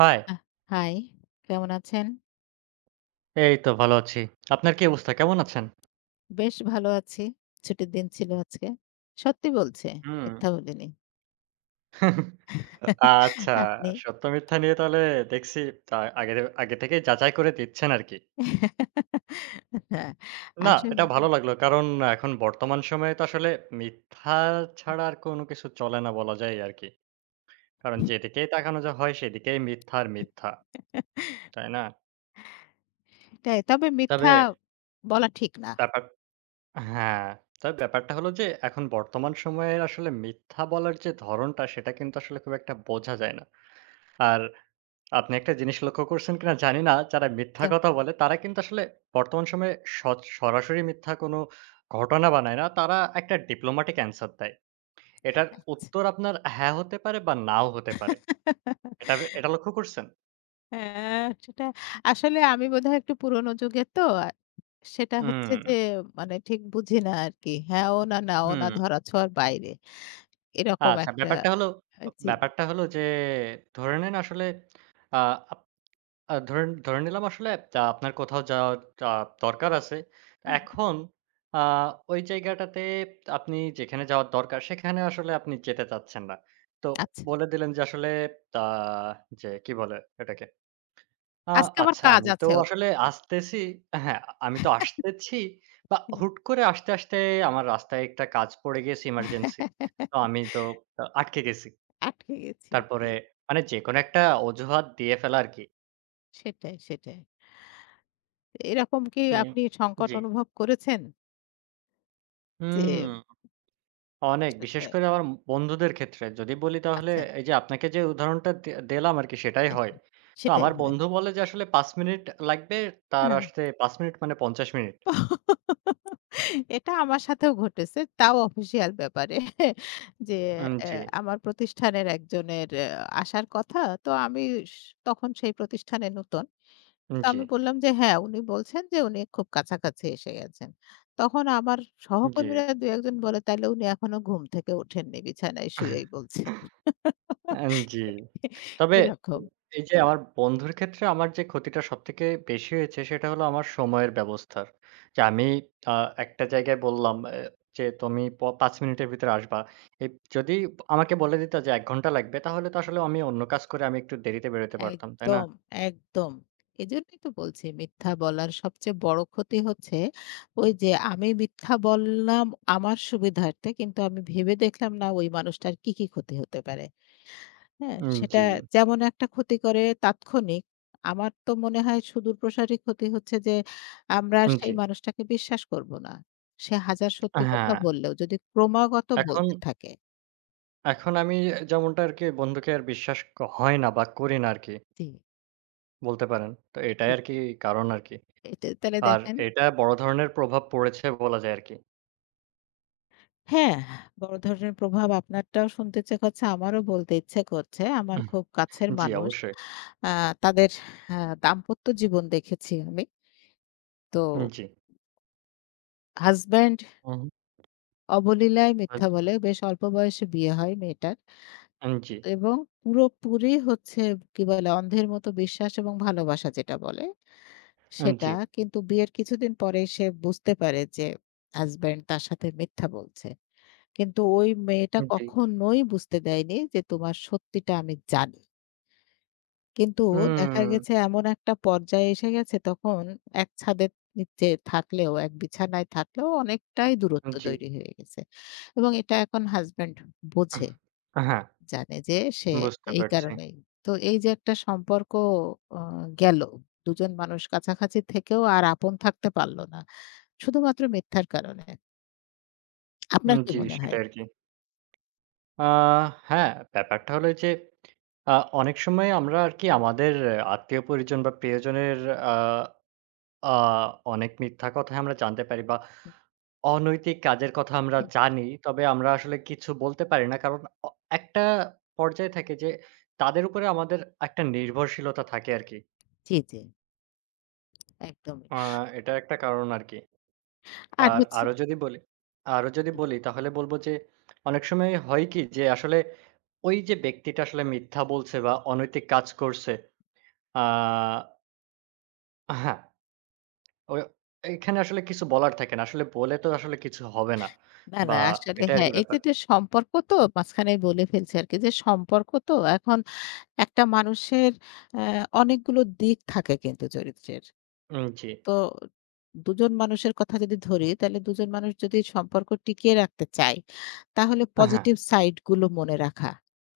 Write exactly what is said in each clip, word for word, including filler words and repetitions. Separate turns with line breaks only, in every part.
High,
আহ high, কেমন আছেন?
এই তো ভালো আছি। আপনার কি অবস্থা? কেমন আছেন?
বেশ ভালো আছি। ছুটির দিন ছিল আজকে। সত্যি বলছি,
হুম।
মিথ্যা বলিনি।
আচ্ছা,
আপনি?
সত্য মিথ্যা নিয়ে তাহলে দেখছি আ আগে আগে থেকেই যাচাই করে দিচ্ছেন আরকি।
হ্যাঁ,
না,
আসলে
এটা ভালো লাগলো। কারণ এখন বর্তমান সময়ে তো আসলে মিথ্যা ছাড়া আর কোনো কিছু চলে না বলা যায় আরকি। কারণ যেদিকেই তাকানো যা হয় সেদিকেই মিথ্যা আর মিথ্যা। তাই না?
এটাই। তবে
তবে
মিথ্যা বলা ঠিক না।
ব্যাপার হ্যাঁ, তবে ব্যাপারটা হলো যে এখন বর্তমান সময়ের আসলে মিথ্যা বলার যে ধরণটা সেটা কিন্তু আসলে খুব একটা বোঝা যায় না। আর আপনি একটা জিনিস লক্ষ্য করছেন কিনা জানি না, যারা মিথ্যা কথা বলে তারা কিন্তু আসলে বর্তমান সময়ে সচ সরাসরি মিথ্যা কোনো ঘটনা বানায় না। তারা একটা ডিপ্লোম্যাটিক অ্যান্সার দেয়। এটার
যাও।
উত্তর আপনার হ্যাঁ হতে পারে বা নাও হতে পারে। এটা এটা লক্ষ্য করছেন?
হ্যাঁ, সেটা আসলে আমি বোধহয় একটু পুরোনো যুগের তো। আ সেটা হচ্ছে
হুম,
যে মানে ঠিক বুঝি না আরকি। হ্যাঁ, ও না, না, ও না
হুম।
ধরা ছোঁয়ার বাইরে। এরকম
আচ্ছা
একটা
ব্যাপারটা হলো
আ জি।
ব্যাপারটা হলো যে ধরে নিন আসলে আ আ ধরেন ধরে নিলাম আসলে আ আপনার কোথাও যাওয়ার আ দরকার আছে।
হুম। হুম,
এখন আ ওই জায়গাটাতে আপনি যেখানে যাওয়ার দরকার সেখানে আসলে আপনি যেতে চাচ্ছেন না। তো
আচ্ছা।
বলে দিলেন যে আসলে আ যে কি বলে এটাকে? আ
আজকে আমার
আচ্ছা
কাজ
আমি তো
আছে ওর
আসলে
একটা।
আসতেছি। হ্যাঁ, আমি তো আসতেছি বা
হুম।
হুট করে আসতে, আসতে আমার রাস্তায় একটা কাজ পড়ে গিয়েছে ইমার্জেন্সি। তো আমি তো আ আটকে গেছি।
আটকে গেছি। জি।
তারপরে মানে যেকোনো একটা অজুহাত দিয়ে ফেলা আরকি।
সেটাই, সেটাই। এরকম কি
উম
আপনি সংকট
জি।
অনুভব করেছেন?
হুম,
যে
অনেক।
সেটা
বিশেষ করে আমার বন্ধুদের ক্ষেত্রে যদি বলি তাহলে
আচ্ছা।
এই যে আপনাকে যে উদাহরণটা দে দিলাম আরকি সেটাই হয়। তো
সেটাই
আমার
হয়।
বন্ধু বলে যে আসলে পাঁচ মিনিট লাগবে, তার
হ্যাঁ।
আসতে পাঁচ মিনিট মানে পঞ্চাশ মিনিট।
এটা আমার সাথেও ঘটেছে। তাও অফিসিয়াল ব্যাপারে। যে
উম
অ্যা
জি,
আমার প্রতিষ্ঠানের একজনের অ্যা আসার কথা। তো আমি স তখন সেই প্রতিষ্ঠানে নতুন।
উম,
তো
জি,
আমি বললাম যে, "হ্যাঁ, উনি বলছেন যে উনি খুব কাছাকাছি এসে গেছেন।" তখন আমার
জি।
সহকর্মীরা দুই এক জন বলে, "তাইলে উনি এখনো ঘুম থেকে ওঠেননি। বিছানায় শুয়েই বলছেন।"
আন জি। তবে
এরকম।
এই যে আমার বন্ধুর ক্ষেত্রে আমার যে ক্ষতিটা সবথেকে বেশি হয়েছে সেটা হলো আমার সময়ের ব্যবস্থার। যে আমি আ একটা জায়গায় বললাম এ যে তুমি প পাঁচ মিনিটের ভিতরে আসবা। এ যদি আমাকে বলে দিত যে এক ঘন্টা লাগবে তাহলে তো আসলে আমি অন্য কাজ করে আমি একটু দেরিতে বেরোতে পারতাম, তাই না?
একদম, একদম। এজন্যই তো বলছি মিথ্যা বলার সবচেয়ে বড় ক্ষতি হচ্ছে ওই যে আমি মিথ্যা বললাম আমার সুবিধার্থে কিন্তু আমি ভেবে দেখলাম না ওই মানুষটার কি, কি ক্ষতি হতে পারে। হ্যাঁ?
উম
সেটা
জি,
যেমন একটা ক্ষতি করে তাৎক্ষণিক। আমার তো মনে হয় সুদূরপ্রসারী ক্ষতি হচ্ছে যে আমরা আর
উম
সেই
জি।
মানুষটাকে বিশ্বাস করব না। সে হাজার সত্যি কথা
হ্যাঁ,
বললেও যদি ক্রমাগত
এখন
বলতে থাকে।
এখন আমি যেমনটা আরকি বন্ধুকে আর বিশ্বাস ক হয় না বা করি না আরকি
জি।
বলতে পারেন। তো এটাই
এ
আরকি কারণ আরকি।
এটা তাহলে
আর
দেখেন
এটা বড় ধরনের প্রভাব পড়েছে বলা যায় আরকি।
হ্যাঁ, বড় ধরনের প্রভাব আপনারটাও শুনতে ইচ্ছে করছে, আমারও বলতে ইচ্ছে করছে। আমার
উম
খুব কাছের
জি,
মানুষ।
অবশ্যই।
আ তাদের আ দাম্পত্য জীবন দেখেছি আমি। তো
উম জি।
হাসব্যান্ড
উহু।
অবলীলায়
আচ
মিথ্যা বলে। বেশ অল্প বয়সে বিয়ে হয় মেয়েটার
উম জি,
এবং পুরোপুরি হচ্ছে কি বলে অন্ধের মতো বিশ্বাস এবং ভালোবাসা যেটা বলে
উম
সেটা।
জি,
কিন্তু বিয়ের কিছুদিন পরেই সে বুঝতে পারে যে হাসব্যান্ড তার সাথে মিথ্যা বলছে। কিন্তু ওই মেয়েটা
উম জি।
কখনোই বুঝতে দেয়নি যে তোমার সত্যিটা আমি জানি। কিন্তু দেখা
হুম,
গেছে এমন একটা পর্যায়ে এসে গেছে তখন এক ছাদের নিচে থাকলেও, এক বিছানায় থাকলেও অনেকটাই দূরত্ব
জি।
তৈরি হয়ে গেছে। এবং এটা এখন হাসব্যান্ড
আহ
বোঝে,
হ্যাঁ,
জানে যে সে
বুঝতে
এই
পারছি।
কারণেই। তো এই যে একটা সম্পর্ক আ গেল। দুই জন মানুষ কাছাকাছি থেকেও আর আপন থাকতে পারল না। শুধুমাত্র মিথ্যার কারণে। আপনার
উম
কি
জি,
মনে হয়?
সেটাই আরকি। আ হ্যাঁ, ব্যাপারটা হলো যে, আ অনেক সময় আমরা আরকি আমাদের আত্মীয়-পরিজন বা প্রিয়জনের আ আ অনেক মিথ্যা কথাই আমরা জানতে পারি বা অনৈতিক কাজের কথা আমরা
হুম,
জানি। তবে আমরা আসলে কিছু বলতে পারি না। কারণ অ একটা পর্যায়ে থাকে যে, তাদের উপরে আমাদের একটা নির্ভরশীলতা থাকে আরকি।
জি, জি, একদমই।
আ এটা একটা কারণ আরকি।
আর
আর
হচ্ছে
আরো যদি বলি আরো যদি বলি তাহলে বলব যে, অনেক সময় হয় কি যে আসলে ওই যে ব্যক্তিটা আসলে মিথ্যা বলছে বা অনৈতিক কাজ করছে, আ হ্যাঁ, ওই এখানে আসলে কিছু বলার থাকে না। আসলে বলে তো আসলে কিছু হবে না।
না,
বা
না আসলে
এটা
হ্যাঁ,
আরকি ব্যাপার।
এক্ষেত্রে সম্পর্ক তো মাঝখানেই বলে ফেলছি আরকি যে সম্পর্ক তো এখন একটা মানুষের অ্যা অনেকগুলো দিক থাকে কিন্তু চরিত্রের।
উম জি।
তো দুই জন মানুষের কথা যদি ধরি তাহলে দুই জন মানুষ যদি সম্পর্ক টিকিয়ে রাখতে চায় তাহলে
হ্যাঁ।
পজিটিভ সাইড গুলো মনে রাখা।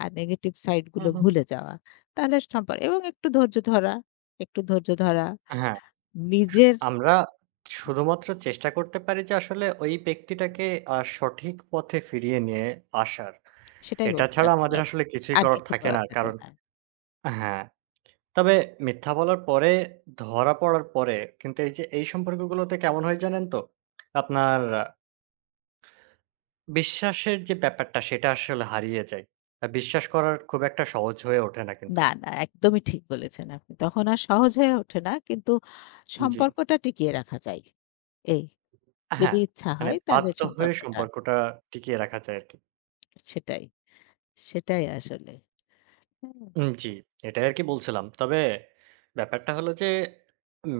আর নেগেটিভ সাইড
হুম,
গুলো
হুম।
ভুলে যাওয়া। তাহলে সম্পর্ক এবং একটু ধৈর্য ধরা, একটু ধৈর্য ধরা,
হ্যাঁ, শু
নিজের
আমরা শুধুমাত্র চেষ্টা করতে পারি যে আসলে ওই ব্যক্তিটাকে আ সঠিক পথে ফিরিয়ে নিয়ে আসার।
সেটাই
এটা
বলতে
ছাড়া আমাদের
চাচ্ছিলাম।
আসলে কিছুই
আর
করার
কিছু
থাকে
করার
না।
থাকে
কারণ
না।
হ্যাঁ, তবে মিথ্যা বলার পরে, ধরা পড়ার পরে কিন্তু এই যে এই সম্পর্কগুলোতে কেমন হয় জানেন তো? আপনার আহ, বিশ্বাসের যে ব্যাপারটা সেটা আসলে হারিয়ে যায়। আ বিশ্বাস করার খুব একটা সহজ হয়ে ওঠে না কিন্তু।
না, না একদমই ঠিক বলেছেন আপনি। তখন আর সহজ হয়ে ওঠে না। কিন্তু
জি।
সম্পর্কটা টিকিয়ে রাখা যায়। এই যদি
হ্যাঁ,
ইচ্ছা
মানে
হয় তাহলে
বাধ্য হয়ে
সম্পর্কটা
সম্পর্কটা টিকিয়ে রাখা যায় আরকি।
সেটাই, সেটাই আসলে। হুম,
উম জি, এটাই আরকি বলছিলাম। তবে ব্যাপারটা হলো যে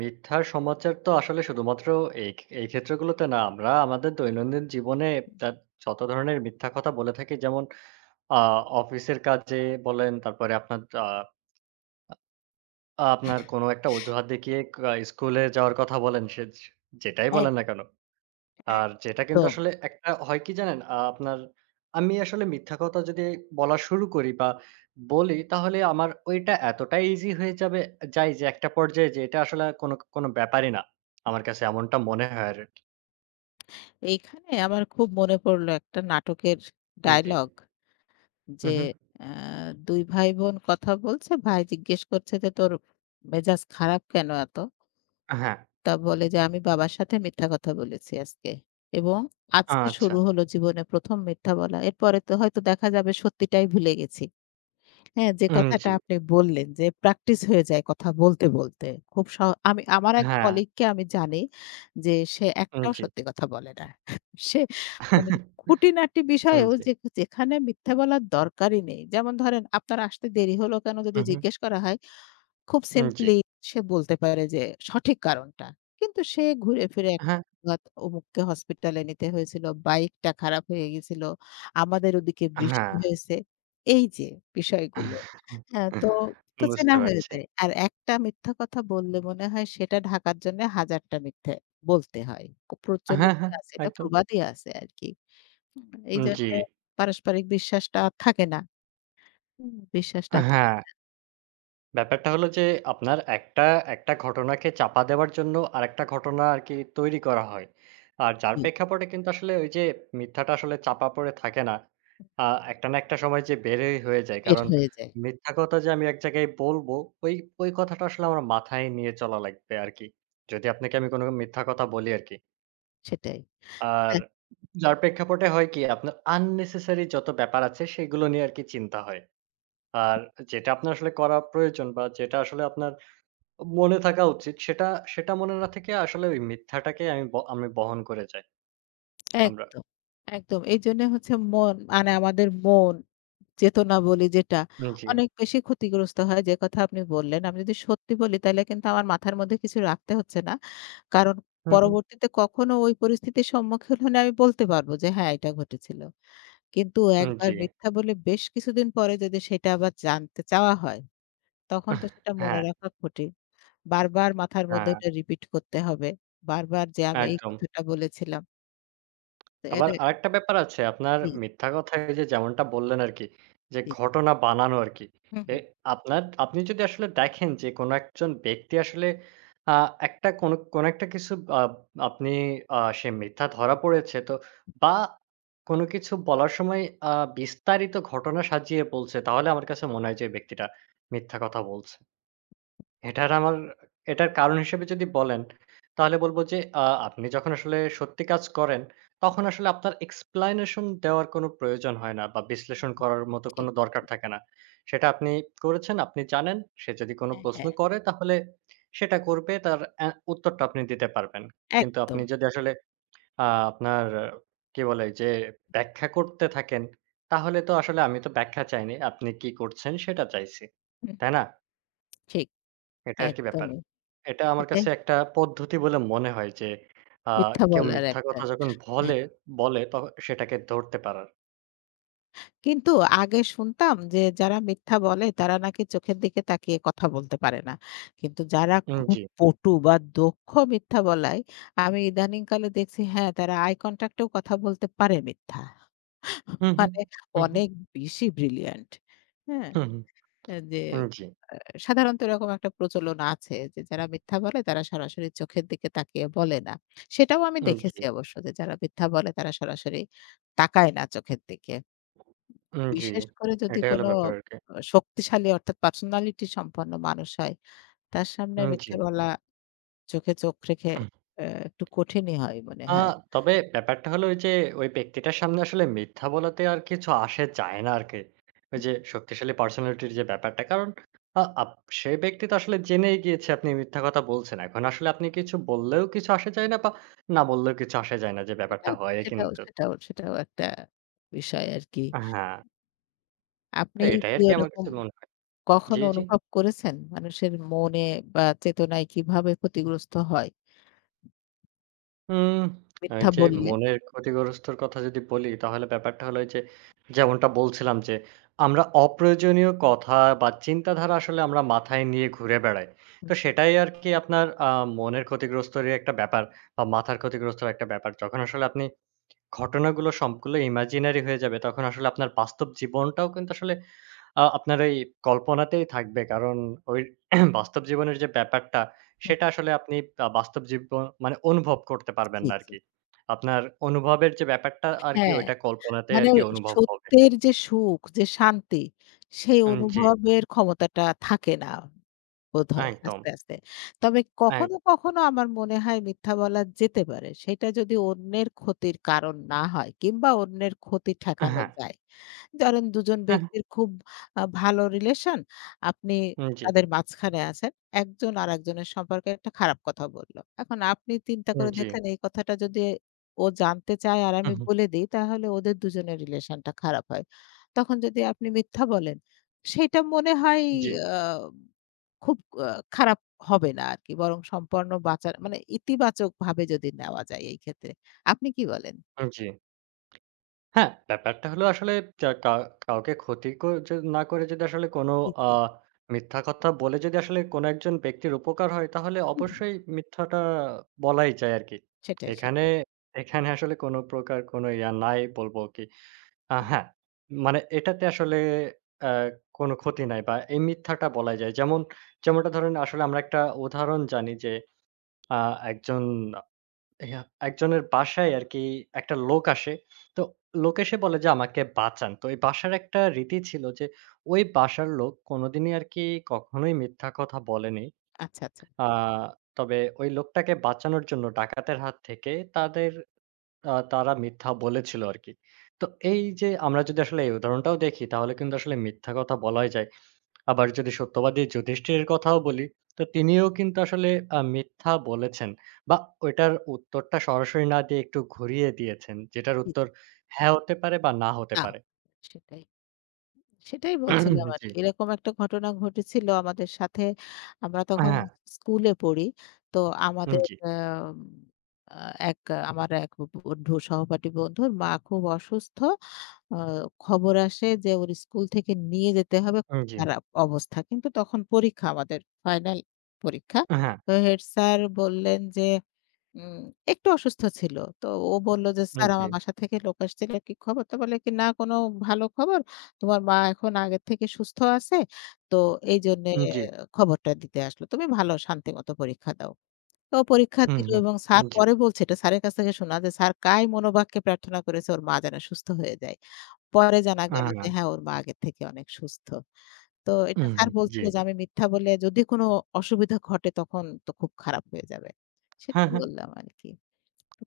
মিথ্যার সমাচার তো আসলে শুধুমাত্র এই এই ক্ষেত্রগুলোতে না। আমরা আমাদের দৈনন্দিন জীবনে তার যত ধরনের মিথ্যা কথা বলে থাকি যেমন আ অফিসের কাজে বলেন, তারপরে আপনার আ আপনার কোনো একটা অজুহাত দেখিয়ে কা স্কুলে যাওয়ার কথা বলেন সে যেটাই
এক
বলেন না কেন। আর যেটা কিন্তু
একদম।
আসলে একটা হয় কি জানেন? আ আপনার আমি আসলে মিথ্যা কথা যদি বলা শুরু করি বা বলি তাহলে আমার ওইটা এতটাই ইজি হয়ে যাবে যায় যে একটা পর্যায়ে যে এটা আসলে কোনো কোনো ব্যাপারই না। আমার কাছে এমনটা মনে হয় আর কি।
এইখানে আমার খুব মনে পড়লো একটা নাটকের
উম, জি।
ডায়ালগ যে
হু, হু।
আ 'দুই ভাই বোন কথা বলছে, ভাই জিজ্ঞেস করছে যে তোর মেজাজ খারাপ কেন এত?'
হ্যাঁ,
তা বলে যে, "আমি বাবার সাথে মিথ্যা কথা বলেছি আজকে এবং আজকে
আচ্ছা।
শুরু হলো জীবনে প্রথম মিথ্যা বলা। এরপরে তো হয়তো দেখা যাবে সত্যিটাই ভুলে গেছি।" হ্যাঁ, যে
উম
কথাটা
জি।
আপনি বললেন যে প্র্যাকটিস হয়ে যায় কথা বলতে, বলতে। খুব স আমি আমার এক
হ্যাঁ,
কলিগকে আমি জানি যে সে
উম
একটাও
জি।
সত্যি কথা বলে না। সে মানে খুঁটিনাটি
উম
বিষয়েও
জি।
যে যেখানে মিথ্যা বলার দরকারই নেই। যেমন ধরেন, "আপনার আসতে দেরি হলো কেন?" যদি
হু, হু।
জিজ্ঞেস করা হয় খুব
উম জি।
সিম্পলি সে বলতে পারে যে সঠিক কারণটা। কিন্তু সে ঘুরে ফিরে এক
হ্যাঁ,
রাত অমুককে হসপিটালে নিতে হয়েছিল, বাইকটা খারাপ হয়ে গেছিল, আমাদের ওদিকে বৃষ্টি
হ্যাঁ।
হয়েছে। এই যে বিষয়গুলো। হ্যাঁ, তো তো চেনা
বুঝতে
হয়ে
পারছি।
যায়। আর একটা মিথ্যা কথা বললে মনে হয় সেটা ঢাকার জন্য হাজারটা মিথ্যে বলতে হয়।
হ্যাঁ,
প্রচলিতই
হ্যাঁ,
আছে, এটা
একদম।
প্রবাদই আছে আরকি। হুম।
উম জি।
এইজন্যে পারস্পরিক বিশ্বাসটা আর থাকে না। হুম। বিশ্বাসটা আর থাকে
হ্যাঁ। ব্যাপারটা হলো যে আপনার একটা, একটা ঘটনাকে চাপা দেওয়ার জন্য আরেকটা ঘটনা আরকি তৈরি করা হয়। আর যার
জি,
প্রেক্ষাপটে কিন্তু আসলে ওই যে মিথ্যাটা আসলে চাপা পড়ে থাকে না। আ একটা না একটা সময় যে বেরই হয়ে যায়।
বের
কারণ
হয়ে যায়।
মিথ্যা কথা যে আমি এক জায়গায় বলবো, ওই, ওই কথাটা আসলে আমার মাথায় নিয়ে চলা লাগবে আরকি। যদি আপনাকে আমি কোনো মিথ্যা কথা বলি আরকি।
সেটাই।
আর যার প্রেক্ষাপটে হয় কি আপনার unnecessary যত ব্যাপার আছে সেগুলো নিয়ে আরকি চিন্তা হয়। আর যেটা আপনার আসলে করা প্রয়োজন বা যেটা আসলে আপনার মনে থাকা উচিত। সেটা, সেটা মনে না থেকে আসলে ওই মিথ্যাটাকে আমি ব আমি বহন করে যাই আমরা।
একদম, একদম। এইজন্য হচ্ছে মন মানে আমাদের মন, চেতনা বলি যেটা
জি।
অনেক বেশি ক্ষতিগ্রস্ত হয় যে কথা আপনি বললেন। আমি যদি সত্যি বলি তাহলে কিন্তু আমার মাথার মধ্যে কিছু রাখতে হচ্ছে না। কারণ
হু, হু।
পরবর্তীতে কখনো ওই পরিস্থিতির সম্মুখীন হলে আমি বলতে পারবো যে হ্যাঁ, এটা ঘটেছিল। কিন্তু একবার
জি।
মিথ্যা বলে বেশ কিছুদিন পরে যদি সেটা আবার জানতে চাওয়া হয়, তখন তো সেটা মনে
হ্যাঁ,
রাখা কঠিন। বারবার মাথার মধ্যে
হ্যাঁ,
এটা রিপিট করতে হবে। বারবার যে আমি এই
একদম।
কথাটা বলেছিলাম। তো
আবার
এটা
আরেকটা ব্যাপার আছে আপনার
জি,
মিথ্যা কথা এই যে যেমনটা বললেন আরকি যে
জি।
ঘটনা বানানো আরকি।
হুম,
এ
হুম,
আপনার আপনি যদি আসলে দেখেন যে কোনো একজন ব্যক্তি আসলে আ একটা কোনো কোনো একটা কিছু আ আপনি আ সে মিথ্যা ধরা পড়েছে তো বা কোনো কিছু বলার সময় আ বিস্তারিত ঘটনা সাজিয়ে বলছে তাহলে আমার কাছে মনে হয় যে এই ব্যক্তিটা মিথ্যা কথা বলছে। এটার আমার এটার কারণ হিসেবে যদি বলেন, তাহলে বলব যে আ আপনি যখন আসলে সত্যি কাজ করেন, তখন আসলে আপনার explanation দেওয়ার কোনো প্রয়োজন হয় না বা বিশ্লেষণ করার মতো
ঠিক।
কোনো দরকার থাকে না। সেটা আপনি করেছেন, আপনি জানেন। সে যদি কোনো
হ্যাঁ,
প্রশ্ন
হ্যাঁ।
করে তাহলে সেটা করবে, তার অ্যা উত্তরটা আপনি দিতে পারবেন।
হ্যাঁ,
কিন্তু আপনি
একদম।
যদি আসলে আ আপনার কি বলে? যে ব্যাখ্যা করতে থাকেন, তাহলে তো আসলে আমি তো ব্যাখ্যা চাইনি। আপনি কি করছেন সেটা চাইছি।
হুম, হুম।
তাই না?
ঠিক,
এটা আরকি ব্যাপার।
একদমই।
এটা আমার
এটাই
কাছে একটা পদ্ধতি বলে মনে হয় যে, আ
মিথ্যা
কেউ
বলার
মিথ্যা
একটা
কথা যখন
হ্যাঁ।
ভলে বলে ত সেটাকে ধরতে পারার।
কিন্তু আগে শুনতাম যে যারা মিথ্যা বলে তারা নাকি চোখের দিকে তাকিয়ে কথা বলতে পারে না। কিন্তু যারা
উম
খুব
জি।
পটু বা দক্ষ মিথ্যা বলায় আমি ইদানিংকালে দেখছি হ্যাঁ, তারা আই কনট্যাক্ট এও কথা বলতে পারে মিথ্যা।
হু, হু,
মানে
হু, হু,
অনেক বেশি ব্রিলিয়ান্ট। হ্যাঁ?
হু, হু।
অ্যা যে
উম জি,
আ সাধারণত এরকম একটা প্রচলন আছে যে যারা মিথ্যা বলে তারা সরাসরি চোখের দিকে তাকিয়ে বলে না। সেটাও আমি
উম জি,
দেখেছি অবশ্য যে যারা মিথ্যা বলে তারা সরাসরি তাকায় না চোখের দিকে।
উম জি।
বিশেষ করে যদি
এটাই হলো
কোনো
ব্যাপার আরকি।
আ শক্তিশালী অর্থাৎ পার্সোনালিটি সম্পন্ন মানুষ হয়, তার সামনে
উম জি।
মিথ্যা বলা চোখে চোখ রেখে অ্যা একটু কঠিনই হয় মনে
আ
হয়।
তবে ব্যাপারটা হলো ওই যে ওই ব্যক্তিটার সামনে আসলে মিথ্যা বলাতে আর কিছু আসে যায় না আরকি। ওই যে শক্তিশালী পার্সোনালিটির যে ব্যাপারটা। কারণ আ আপ সে ব্যক্তি তো আসলে জেনেই গিয়েছে আপনি মিথ্যা কথা বলছেন। এখন আসলে আপনি কিছু বললেও কিছু আসে যায় না বা না বললেও কিছু আসে যায় না যে ব্যাপারটা
সেটাও
হয়
সেটাও
কিন্তু।
সেটাও সেটাও একটা বিষয় আরকি।
হ্যাঁ, তো
আপনি
এটাই
কি
আরকি আমার
ওরকম
কাছে মনে হয়। জি,
কখনো
জি।
অনুভব করেছেন? মানুষের মনে বা চেতনায় কিভাবে ক্ষতিগ্রস্ত হয়?
হুম, এই
মিথ্যা
যে
বললে?
মনের ক্ষতিগ্রস্তর কথা যদি বলি তাহলে ব্যাপারটা হলো এই যে যেমনটা বলছিলাম যে আমরা অপ্রয়োজনীয় কথা বা চিন্তাধারা আসলে আমরা মাথায় নিয়ে ঘুরে বেড়াই।
হুম,
তো সেটাই আরকি আপনার আ মনের ক্ষতিগ্রস্তরই একটা ব্যাপার বা মাথার ক্ষতিগ্রস্তর একটা ব্যাপার। যখন আসলে আপনি ঘটনাগুলো সবগুলো ইমাজিনারি হয়ে যাবে তখন আসলে আপনার বাস্তব জীবনটাও কিন্তু আসলে আ আপনার ওই কল্পনাতেই থাকবে। কারণ ওই বাস্তব জীবনের যে ব্যাপারটা,
হুম,
সেটা আসলে আপনি আ বাস্তব জীব মানে অনুভব করতে পারবেন
জি,
না
জি।
আরকি। আপনার অনুভবের যে ব্যাপারটা আরকি
হ্যাঁ,
ওইটা কল্পনাতেই
মানে
আরকি অনুভব হবে।
সত্যের যে সুখ, যে শান্তি, সেই
উম জি,
অনুভবের ক্ষমতাটা থাকে না বোধহয়
একদম।
আস্তে, আস্তে। তবে
এক
কখনো, কখনো আমার মনে হয় মিথ্যা বলা যেতে পারে। সেটা যদি অন্যের ক্ষতির কারণ না হয় কিংবা অন্যের ক্ষতি ঠেকানো
হ্যাঁ,
যায়। ধরেন দুই জন
হ্যাঁ,
ব্যক্তির খুব আ ভালো রিলেশন। আপনি
জি,
তাদের মাঝখানে আছেন। একজন আরেকজনের সম্পর্কে একটা খারাপ কথা বলল। এখন আপনি চিন্তা করে
জি।
দেখলেন এই কথাটা যদি ও জানতে চায় আর
হু,
আমি
হু।
বলে দেই তাহলে ওদের দুজনের রিলেশনটা খারাপ হয়। তখন যদি আপনি মিথ্যা বলেন, সেইটা মনে হয়
জি,
আ খুব আ খারাপ হবে না আরকি। বরং সম্পূর্ণ বাঁচার মানে ইতিবাচকভাবে যদি নেওয়া যায় এই ক্ষেত্রে। আপনি কি বলেন?
জি। হ্যাঁ, ব্যাপারটা হলো আসলে কা কা কাউকে ক্ষতি ক য না করে যদি আসলে কোনো
জি,
আ
জি।
মিথ্যা কথা বলে যদি আসলে কোনো একজন ব্যক্তির উপকার হয়, তাহলে
হুম, হুম।
অবশ্যই মিথ্যাটা বলাই যায় আরকি।
সেটাই,
এখানে
সেটাই।
এখানে আসলে কোনো প্রকার কোনো ইয়া নাই বলব কি। আ
হুম।
হ্যাঁ, মানে এটাতে আসলে অ্যা কোনো ক্ষতি নাই বা এই মিথ্যাটা বলা যায়। যেমন যেমনটা ধরেন আসলে আমরা একটা উদাহরণ জানি যে আ একজন ইয়া একজনের বাসায় আরকি একটা লোক আসে। তো লোক এসে বলে যে, "আমাকে বাঁচান।" তো এই বাসার একটা রীতি ছিল যে, ওই বাসার লোক কোনোদিনই আরকি কখনোই মিথ্যা কথা বলেনি।
আচ্ছা, আচ্ছা।
আ তবে ওই লোকটাকে বাঁচানোর জন্য ডাকাতের হাত থেকে তাদের আ তারা মিথ্যা বলেছিল আরকি। তো এই যে আমরা যদি আসলে এই উদাহরণটাও দেখি তাহলে কিন্তু আসলে মিথ্যা কথা বলাই যায়। আবার যদি সত্যবাদী যুধিষ্ঠিরের কথাও বলি, তো তিনিও কিন্তু আসলে আ মিথ্যা বলেছেন বা ওইটার উত্তরটা সরাসরি না দিয়ে একটু ঘুরিয়ে দিয়েছেন। যেটার
জি,
উত্তর
জি।
হ্যাঁ হতে পারে বা না হতে
না,
পারে।
সেটাই। সেটাই বলছিলাম
জি।
আরকি। এরকম একটা ঘটনা ঘটেছিল আমাদের সাথে। আমরা তখন
হ্যাঁ,
স্কুলে পড়ি। তো
উম,
আমাদের
জি,
আম আ এক আমার এক বন্ধু সহপাঠী বন্ধুর মা খুব অসুস্থ। আ খবর আসে যে ওর স্কুল থেকে নিয়ে যেতে হবে,
উম,
খুব
জি,
খারাপ অবস্থা। কিন্তু তখন পরীক্ষা আমাদের ফাইনাল পরীক্ষা।
হ্যাঁ,
তো হেড স্যার বললেন যে উম একটু অসুস্থ ছিল। তো ও বলল যে,
উম,
"স্যার
জি,
আমার বাসা থেকে লোক আসছিল। কি খবর?" তো বলে কি, "না কোনো ভালো খবর। তোমার মা এখন আগের থেকে সুস্থ আছে। তো এইজন্যে
উম, জি,
খবরটা দিতে আসলো। তুমি ভালো শান্তিমতো পরীক্ষা দাও।" তো ও পরীক্ষা
হুম,
দিল
হুম,
এবং স্যার
উম, জি,
পরে বলছে এটা স্যারের কাছ থেকে শোনা যে, স্যার কায় মনোবাক্যে প্রার্থনা করেছে ওর মা যেন সুস্থ হয়ে যায়। পরে জানা গেল যে
হ্যাঁ,
হ্যাঁ, ওর মা আগের থেকে অনেক সুস্থ। তো এটা
হুম,
স্যার
জি,
বলছিল যে, "আমি মিথ্যা বলে যদি কোনো অসুবিধা ঘটে তখন তো খুব খারাপ হয়ে যাবে।"
হ্যাঁ,
সেটাই
হ্যাঁ,
বললাম আরকি।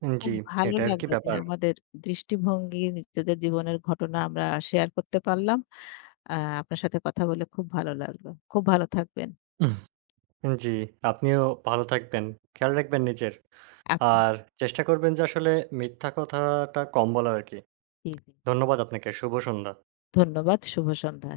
উম, জি,
খুব ভালো
এটা আর কি
লাগলো যে
ব্যাপার।
আমাদের দৃষ্টিভঙ্গি, নিজেদের জীবনের ঘটনা আমরা শেয়ার করতে পারলাম। আ আপনার সাথে কথা বলে খুব ভালো লাগলো। খুব ভালো থাকবেন।
উম, জি, আপনিও ভালো থাকবেন। খেয়াল রাখবেন নিজের।
আপনি
আর চেষ্টা করবেন যে আসলে মিথ্যা কথাটা কম বলার আরকি।
জি, জি।
ধন্যবাদ আপনাকে। শুভ সন্ধ্যা।
ধন্যবাদ। শুভ সন্ধ্যা।